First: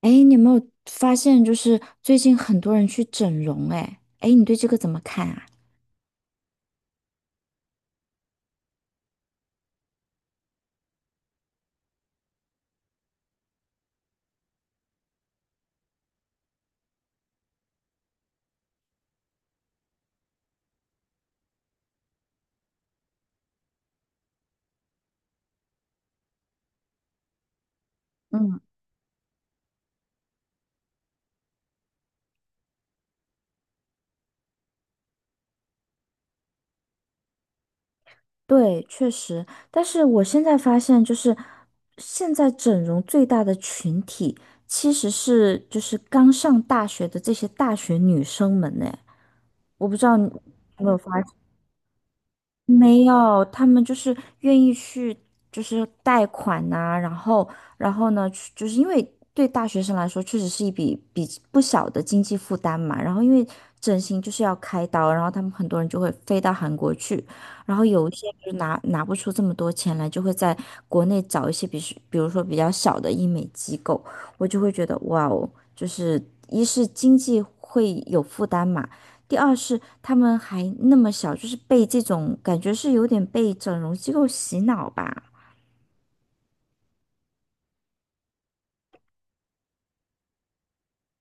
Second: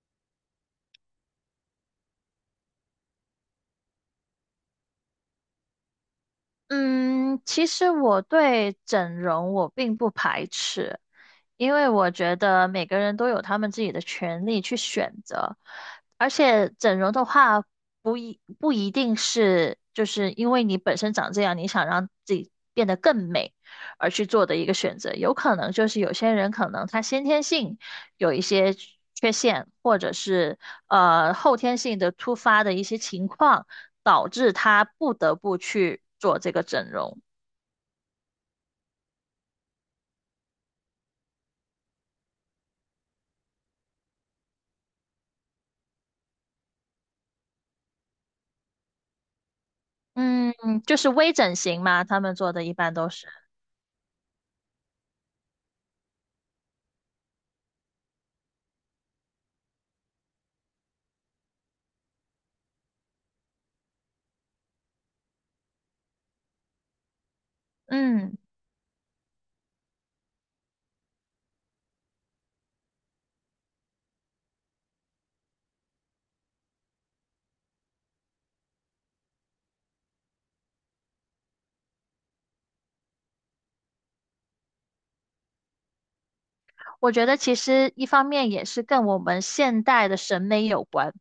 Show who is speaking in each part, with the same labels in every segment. Speaker 1: 哎，你有没有发现，就是最近很多人去整容？哎，你对这个怎么看啊？
Speaker 2: 嗯，其实我对整容我并不排斥，因为我觉得每个人都有他们自己的权利去选择，而且整容的话不一定是就是因为你本身长这样，你想让自己变得更美而去做的一个选择，有可能就是有些人可能他先天性有一
Speaker 1: 嗯，
Speaker 2: 些缺陷，或者是后天性的突发的一些情况。导致他不得不去做这个整容。
Speaker 1: 对，确实，但是我现在发现，就是现在整容最大的群体，其实是就是刚上大学的这些大学女生们呢。我不知道你
Speaker 2: 嗯，
Speaker 1: 有没
Speaker 2: 就
Speaker 1: 有
Speaker 2: 是微整形嘛，他们做的一般
Speaker 1: 没
Speaker 2: 都是。
Speaker 1: 有，他们就是愿意去，就是贷款呐、然后呢，去就是因为对大学生来说，确实是一笔不小的经济负担嘛。然后，因为整形就是要开刀，然后他们很多人就会飞到韩国去，然后有一些
Speaker 2: 嗯，
Speaker 1: 就拿不出这么多钱来，就会在国内找一些比如说比较小的医美机构，我就会觉得哇哦，就是一是经济会有负担嘛。第二是他们还那么小，就是被这种感觉是有点被整容机构洗脑吧。
Speaker 2: 我觉得其实一方面也是跟我们现代的审美有关，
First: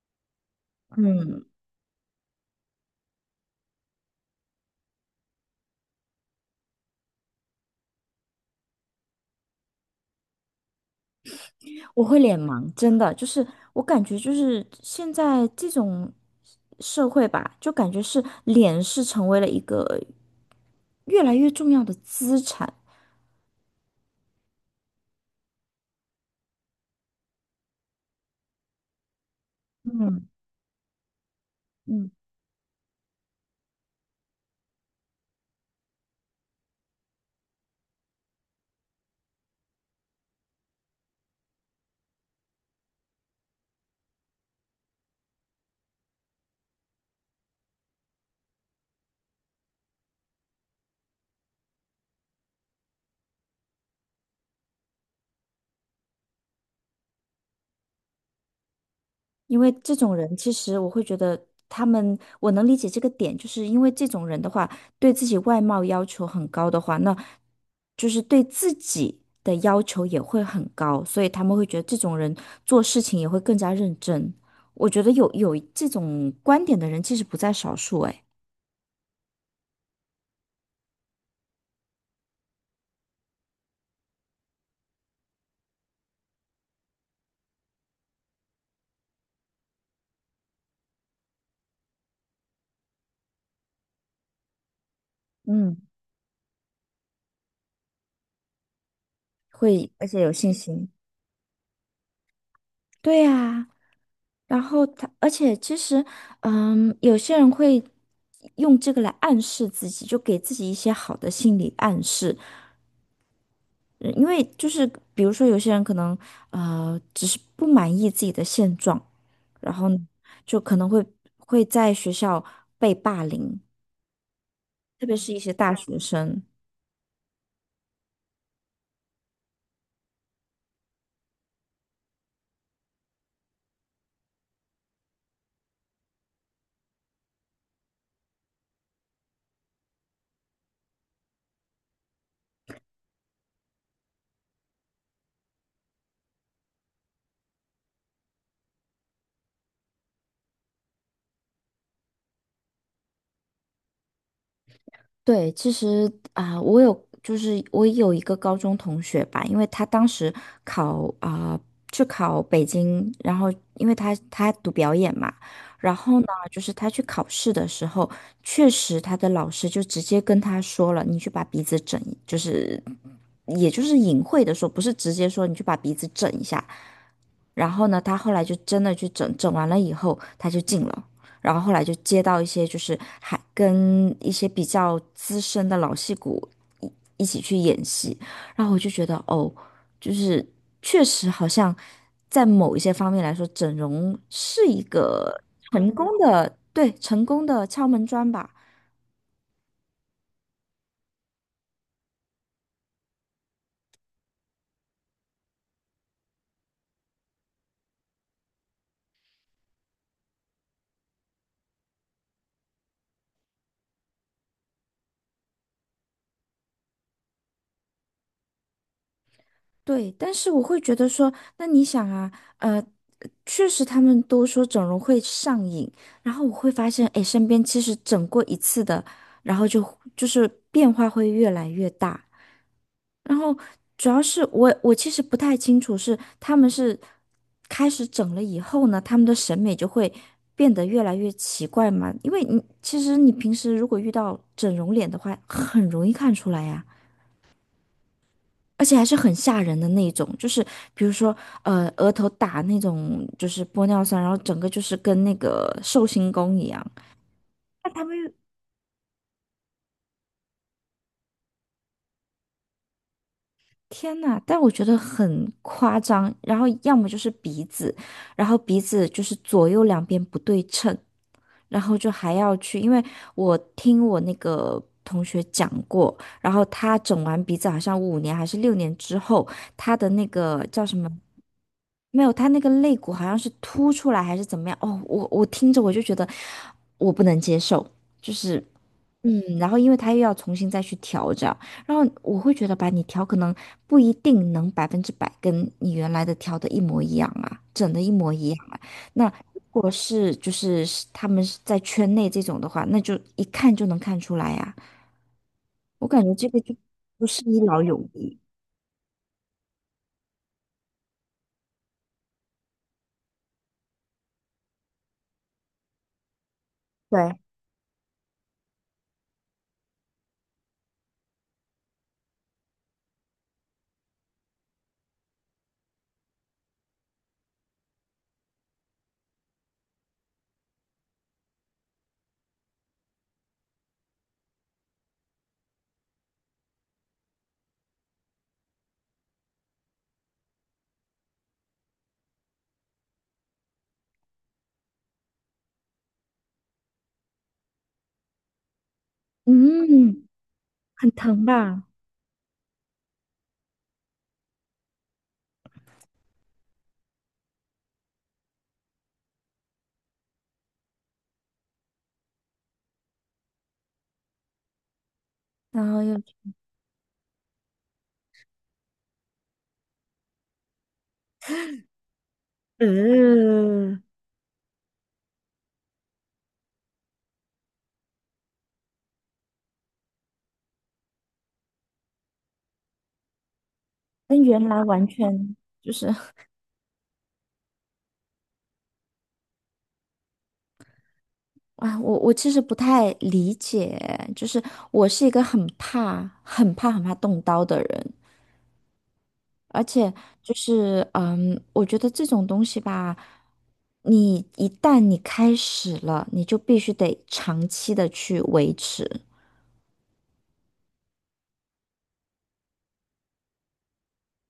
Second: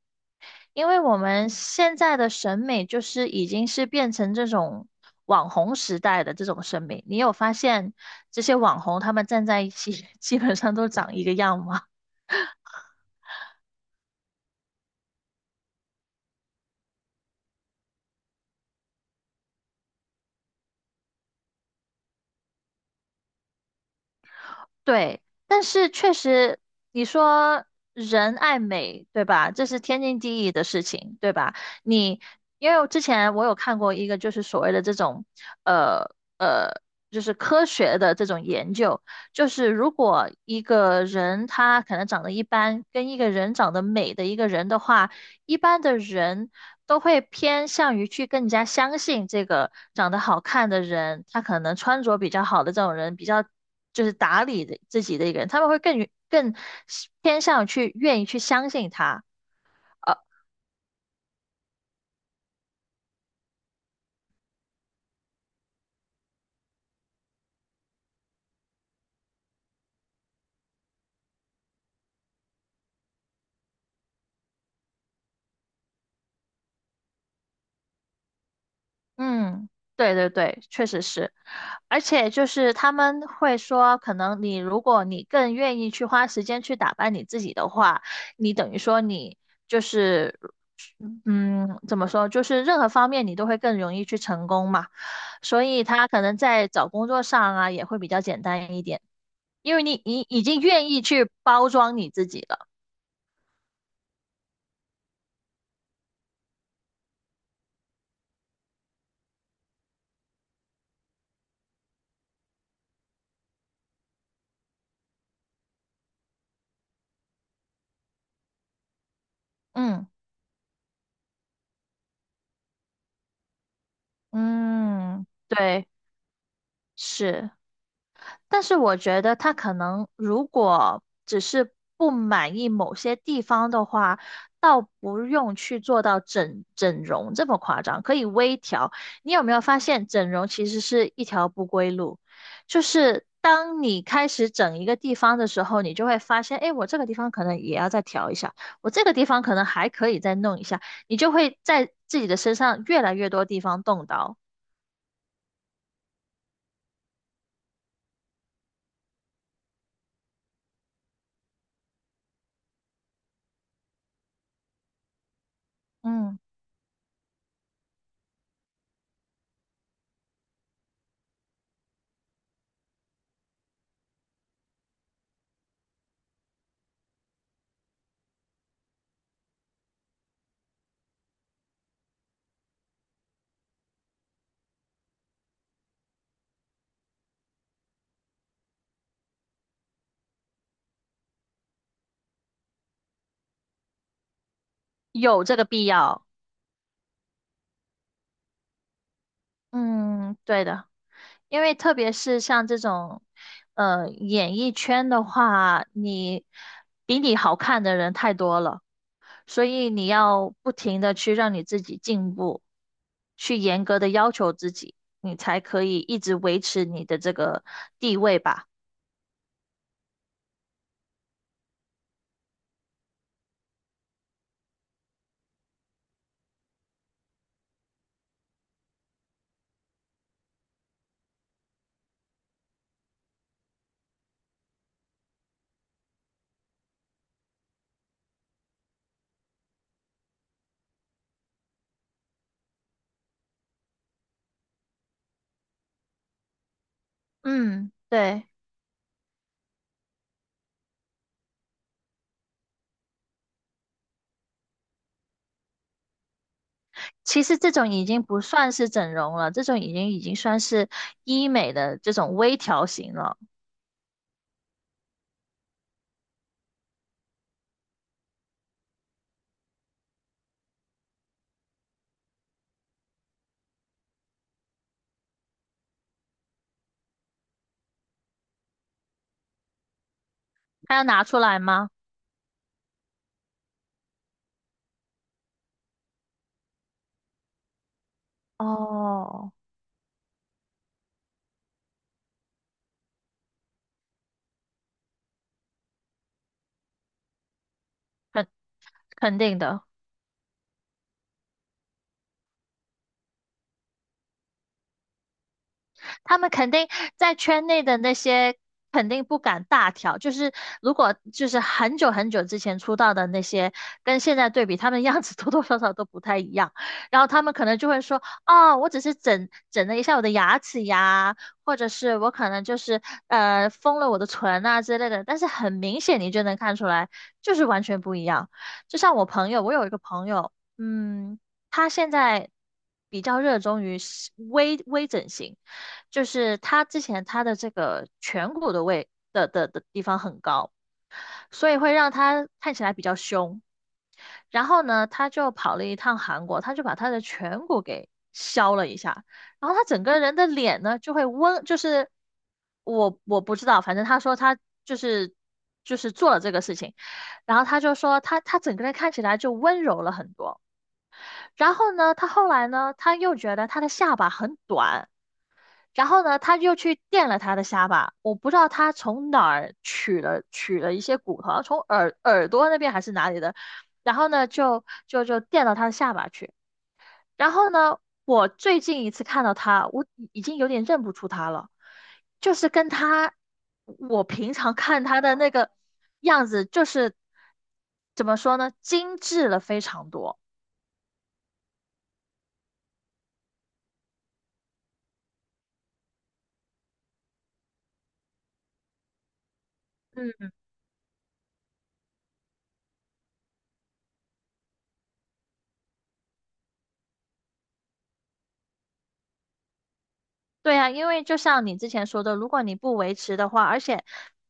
Speaker 2: 因为我们现在的审美就是已经是变成这种网红时代的这种审美。你有发现这些网红他们站在一起，基本上都长一个样吗？
Speaker 1: 我会脸盲，真的，就是我感觉就是现在这种社会吧，就感觉是脸是成为了一个越来越重要的资产。
Speaker 2: 对，但是确实，你说人爱美，对吧？这是天经
Speaker 1: 嗯
Speaker 2: 地义的事情，对吧？
Speaker 1: 嗯。
Speaker 2: 你因为我之前我有看过一个，就是所谓的这种，呃呃，就是科学的这种研究，就是如果一个人他可能长得一般，跟一个人长得美的一个人的话，一般的人都会偏向于去更加相信这个长得好看的人，他可能穿着比较好的这种人，比较就是打理的自己的一个人，他们会更偏向去愿意去相信他。
Speaker 1: 因为这种
Speaker 2: 呃，
Speaker 1: 人，其实我会觉得他们，我能理解这个点，就是因为这种人的话，对自己外貌要求很高的话，那就是对自己的要求也会很高，所以他们会觉得这种人做事情也会更加认真。我觉得有这种观点的人其实不在少数，哎，
Speaker 2: 嗯，对对对，确实是，而且就是他们会说，可能你如果你更愿意去花时间去打扮你自己的话，你等于说你就是嗯，怎么说，就是任何方面你都会更容易去成功嘛。所
Speaker 1: 嗯，
Speaker 2: 以他可能在找工作上啊也会比较简单一点，因为
Speaker 1: 会，
Speaker 2: 你
Speaker 1: 而且
Speaker 2: 你
Speaker 1: 有
Speaker 2: 已
Speaker 1: 信
Speaker 2: 经
Speaker 1: 心。
Speaker 2: 愿意去包装你自己了。
Speaker 1: 对呀。然后而且其实，有些人会用这个来暗示自己，就给自己一些好的心理暗示，因为就是比如说有些人可能只是不满意自己的现状，然后呢
Speaker 2: 嗯
Speaker 1: 就可能会在学校被霸凌，特别
Speaker 2: 嗯，
Speaker 1: 是一些大
Speaker 2: 对，
Speaker 1: 学生。
Speaker 2: 是。但是我觉得他可能如果只是不满意某些地方的话，倒不用去做到整容这么夸张，可以微调。你有没有发现整容其实是一条不归路？就是当你开始整一个地方的时候，你就会发现，哎，我这个地方可能也要再调一下，我这个地方可能还可以再弄一下，你就会在自己的身上越来越多地方动刀。
Speaker 1: 对，其实啊、我有一个高中同学吧，因为他当时考啊、去考北京，然后因为他读表演嘛，然后呢，
Speaker 2: 嗯，
Speaker 1: 就是他去考试的时候，确实他的老师就直接跟他说了，你去把鼻子整一就是也就是隐晦的说，不是直接说你去把鼻子整一下，然后呢，他后来就真的去整完了以后，他就进了。然后后来就接到一些就是还跟一些比较资深的老戏骨一一起去演戏，然后我就觉得哦，就是确实好像在某一些方面来说，整容是一个
Speaker 2: 有这个必
Speaker 1: 成功
Speaker 2: 要。
Speaker 1: 的，对，成功的敲门砖吧。
Speaker 2: 嗯，对的。因为特别是像这种，演艺圈的话，你比你好看的人太多了，所以你要不停的去让你自己进步，去严格的要求自己，你才可以一直维持你的这个地位吧。
Speaker 1: 对，但是我会觉得说，那你想啊，呃，确实他们都说整容会上瘾，然后我会发现，哎，身边其实整过一次的，然后就是变化会越来越大。然后主要是我其实不太清楚是他们是开始整了以后呢，他们的审美就会变得越来越奇怪嘛，因为你其实平时如果遇到整容脸的话，很容易看出来呀。
Speaker 2: 嗯，对。
Speaker 1: 而且还是很吓人的那种，就是比如说，额头打那种就是玻尿酸，然后整个就是跟那个寿星公一样。
Speaker 2: 其实这种
Speaker 1: 那他
Speaker 2: 已
Speaker 1: 们
Speaker 2: 经
Speaker 1: 又
Speaker 2: 不算是整容了，这种已经算是医美的这种微调型了。
Speaker 1: 天呐，但我觉得很夸张。然后要么就是鼻子，然后鼻子就是左右两边不对称，然后就还要去，因为我听我那个同学讲过，然后他整完鼻子好像5年还是6年之后，他的那个叫
Speaker 2: 还
Speaker 1: 什
Speaker 2: 要
Speaker 1: 么。
Speaker 2: 拿出来吗？
Speaker 1: 没有，他那个肋骨好像是凸出来还是怎么样？哦，我听着我就觉得我不能接受，就是
Speaker 2: 哦，
Speaker 1: 然后因为他又要重新再去调整，然后我会觉得吧，你调可能不一定能100%跟你原来的调的一模一样啊，整的一模
Speaker 2: 肯
Speaker 1: 一样啊。那
Speaker 2: 肯定
Speaker 1: 如
Speaker 2: 的。
Speaker 1: 果他们是在圈内这种的话，那就一看就能看出来呀、我感觉
Speaker 2: 他
Speaker 1: 这
Speaker 2: 们
Speaker 1: 个
Speaker 2: 肯
Speaker 1: 就
Speaker 2: 定
Speaker 1: 不
Speaker 2: 在
Speaker 1: 是一
Speaker 2: 圈
Speaker 1: 劳
Speaker 2: 内的
Speaker 1: 永
Speaker 2: 那
Speaker 1: 逸，
Speaker 2: 些肯定不敢大调，就是如果就是很久很久之前出道的那些，跟现在对比，他们样子 多多少少都不太一样。然后
Speaker 1: 对，
Speaker 2: 他们可能就会说，哦，我只是整了一下我的牙齿呀，或者是我可能就是封了我的唇啊之类的。但是很明显你就能看出来，就是完全不一样。就像我朋友，我有一个朋友，嗯，他现在比较热衷于是微微整形，就是他之前他的这个颧骨的位的的的地方很高，所以会让他看起来比较凶。然后呢，他就跑了一趟韩国，他就把他的颧骨给削了一下，然后他整个
Speaker 1: 嗯，
Speaker 2: 人的脸呢
Speaker 1: 很
Speaker 2: 就会
Speaker 1: 疼
Speaker 2: 温，就
Speaker 1: 吧？
Speaker 2: 是我不知道，反正他说他就是就是做了这个事情，然后他就说他他整个人看起来就温柔了很多。然后呢，他后来呢，他又觉得他的下巴很短。
Speaker 1: 然后
Speaker 2: 然
Speaker 1: 又。
Speaker 2: 后呢，他就去垫了他的下巴。我不知道他从哪儿取了一些骨头，好像从耳朵那边还是哪里的。
Speaker 1: 嗯，
Speaker 2: 然后呢，就垫到他的下巴去。然后呢，我最近一次看到他，我已经有点认不出他了，就是跟他我
Speaker 1: 跟
Speaker 2: 平
Speaker 1: 原
Speaker 2: 常
Speaker 1: 来
Speaker 2: 看
Speaker 1: 完
Speaker 2: 他的那
Speaker 1: 全
Speaker 2: 个
Speaker 1: 就是
Speaker 2: 样子，就是怎么说呢，精致了非常多。
Speaker 1: 啊，我其实不太理解，就是我是一个很怕、很怕、很怕动刀的人，而且
Speaker 2: 嗯。
Speaker 1: 就是我觉得这种东西吧，你一旦你开始了，你就必须得长期的去维持，
Speaker 2: 对呀，因为就像你之前说的，如果你不维持的话，而且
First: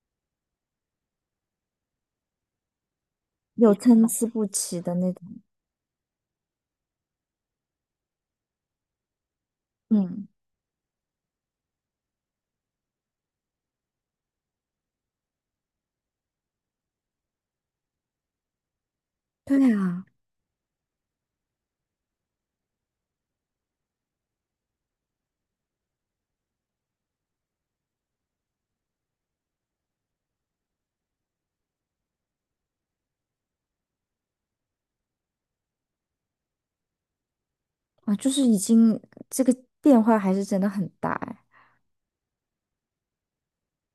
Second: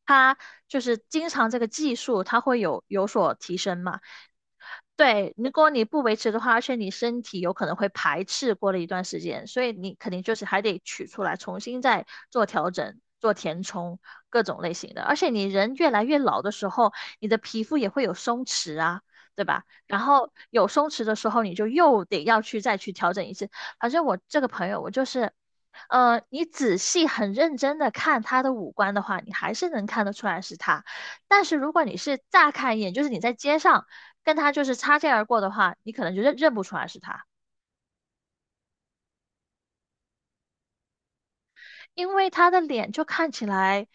Speaker 2: 它就是经常这个技术，它会有所提
Speaker 1: 有
Speaker 2: 升嘛。
Speaker 1: 参差不齐的那种。
Speaker 2: 对，如果你不维持的话，而且你身体有可能会排斥过了一段时间，所以你肯定
Speaker 1: 嗯，
Speaker 2: 就是还得取出来，重新再做调整、做填充，各种类型的。而且你人越来越老的时候，你的皮肤也会有松弛啊，对
Speaker 1: 对
Speaker 2: 吧？然
Speaker 1: 啊，
Speaker 2: 后有松弛的时候，你就又得要去再去调整一次。反正我这个朋友，我就是，你仔细很认真的看他的五官的话，你还是能看得出来是他。但是如果你是乍看一眼，就是你在街上。跟他就是擦肩而过的话，你可能就认不出来是他，
Speaker 1: 啊，就是已经这个变化还是真的很大哎。
Speaker 2: 因为他的脸就看起来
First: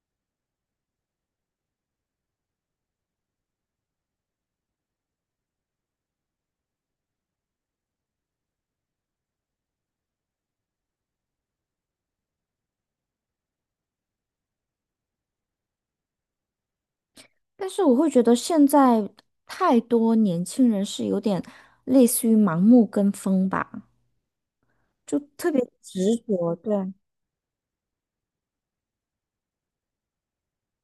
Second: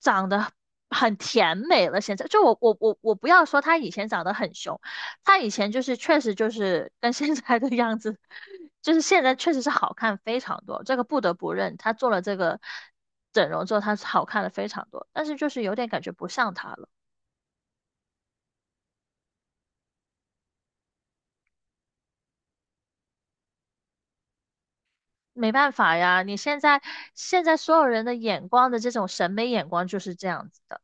Speaker 2: 长得很甜美了。现在就我不要说他以前长得很凶，他以前就是确实就是跟现在的样子，就是现在确实是好看非常多，这个不得不认，他做了这个整容之后，他好看了非常多，但是就是有点感觉不像他了。
Speaker 1: 但是我会觉得现在太多年轻人是有点类似于盲目跟风吧，就特
Speaker 2: 没
Speaker 1: 别
Speaker 2: 办法
Speaker 1: 执
Speaker 2: 呀，你
Speaker 1: 着，
Speaker 2: 现在
Speaker 1: 对，
Speaker 2: 现在所有人的眼光的这种审美眼光就是这样子的。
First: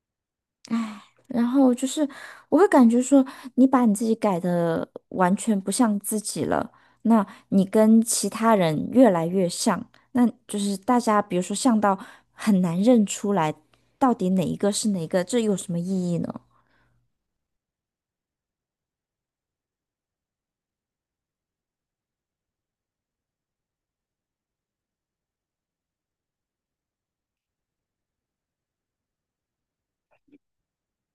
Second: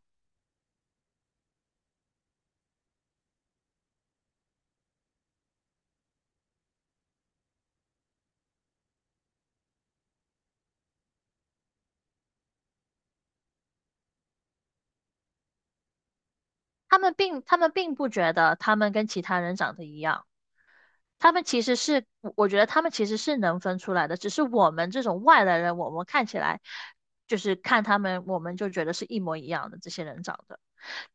Speaker 1: 唉，然后就是我会感觉说，你把你自己改的完全不像自己了，那你跟其他人越来越像，那就是大家比如说像到很难认出来到底哪一个是哪一个，这有什么意义呢？
Speaker 2: 他们并不觉得他们跟其他人长得一样，他们其实是，我觉得他们其实是能分出来的，只是我们这种外来人，我们看起来就是看他们，我们就觉得是一模一样的，这些人长得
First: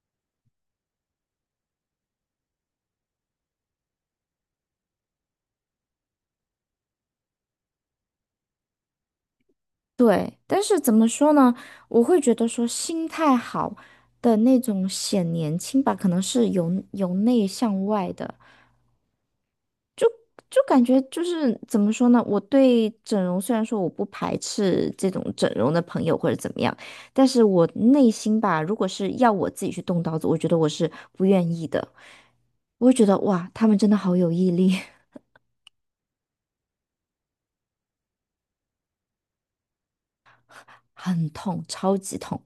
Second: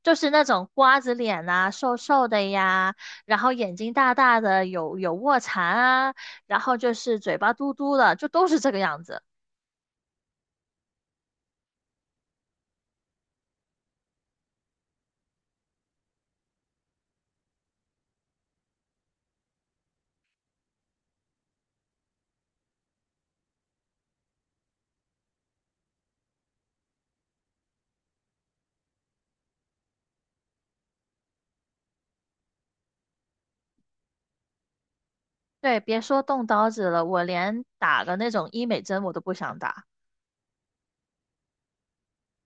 Speaker 2: 就是那种瓜子脸呐，瘦瘦的呀，然后眼睛大大的，有卧蚕啊，然后就是嘴巴嘟嘟的，就都是这个样子。
Speaker 1: 对，但是怎么说呢？我会觉得说心态好的那种显年轻吧，可能是由内向外的，就感觉就是怎么说呢？我对整容虽然说我不排斥这种整容的朋友或者怎么样，但是我内心吧，如果是要我自己去动刀子，我觉得我是不愿意的。我会觉得哇，他们真的好有毅力，
Speaker 2: 对，别说动刀子了，我连打个那种医美针我都不想打。
Speaker 1: 很痛，超级痛，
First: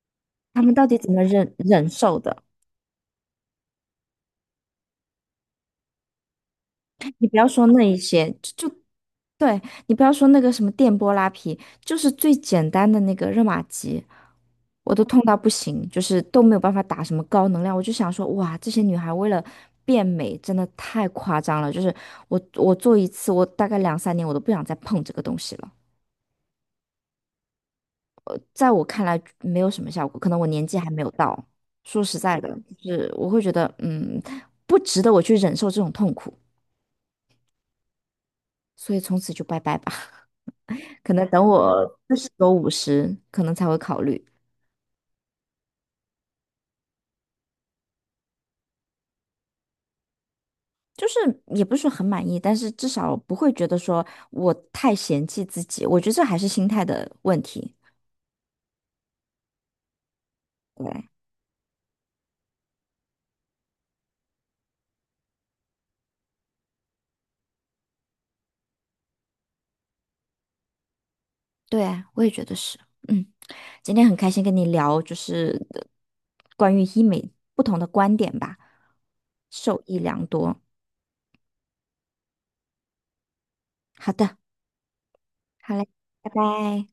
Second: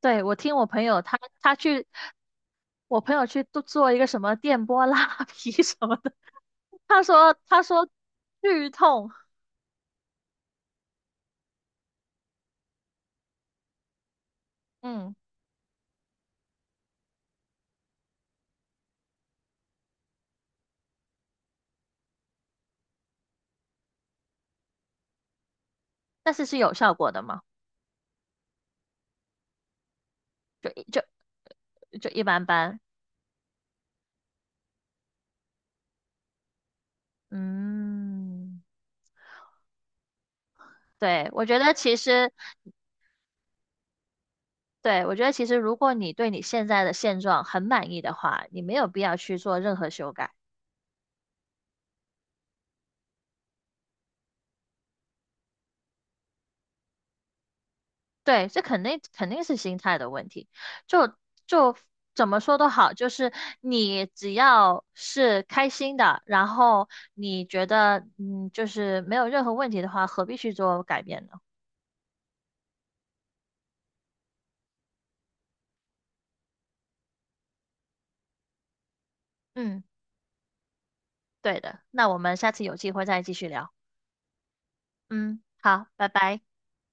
Speaker 2: 对，我听
Speaker 1: 他
Speaker 2: 我
Speaker 1: 们
Speaker 2: 朋
Speaker 1: 到底
Speaker 2: 友
Speaker 1: 怎
Speaker 2: 他
Speaker 1: 么忍
Speaker 2: 他去
Speaker 1: 忍受的？
Speaker 2: 我朋友去做一个什么电波拉皮 什么的，他
Speaker 1: 你不
Speaker 2: 说
Speaker 1: 要
Speaker 2: 他
Speaker 1: 说那
Speaker 2: 说
Speaker 1: 一些，
Speaker 2: 剧痛，
Speaker 1: 对，你不要说那个什么电波拉皮，就是最简单的那个热玛吉，我都
Speaker 2: 嗯，
Speaker 1: 痛到不行，就是都没有办法打什么高能量。我就想说，哇，这些女孩为了变美，真的太夸张了。就是我做一次，我大概两三年我都不想再碰这个东西了。
Speaker 2: 但是是有效果的嘛，
Speaker 1: 在我看来没有什么效果，可能我年
Speaker 2: 就
Speaker 1: 纪还没有
Speaker 2: 就
Speaker 1: 到。说
Speaker 2: 就
Speaker 1: 实
Speaker 2: 一
Speaker 1: 在
Speaker 2: 般
Speaker 1: 的，
Speaker 2: 般，
Speaker 1: 就是我会觉得，不值得我去忍受这种痛苦，
Speaker 2: 嗯，
Speaker 1: 所以从此就拜拜吧。可能
Speaker 2: 对，
Speaker 1: 等
Speaker 2: 我觉得其
Speaker 1: 我四十
Speaker 2: 实，
Speaker 1: 多50，五十可能才会考虑。
Speaker 2: 对，我觉得其实如果你对你现在的现状很满意的话，你没有必要去做任何修改。
Speaker 1: 就是也不是说很满意，但是至少不会觉得说我太嫌弃自己。我觉得这还是心态的问题。
Speaker 2: 对，这肯定是心态的问题。
Speaker 1: 对，
Speaker 2: 就就怎么说都好，就是你只要是开心的，然后你觉得嗯，就是没有任何问题的话，何必去做改变呢？
Speaker 1: 对，我也觉得是。嗯，今天很开心跟你聊，就是关于医美不同的观点吧，受
Speaker 2: 嗯，
Speaker 1: 益良多。
Speaker 2: 对的。那我们下次有机会再继续聊。
Speaker 1: 好的，
Speaker 2: 嗯，
Speaker 1: 好
Speaker 2: 好，
Speaker 1: 嘞，
Speaker 2: 拜
Speaker 1: 拜
Speaker 2: 拜。
Speaker 1: 拜。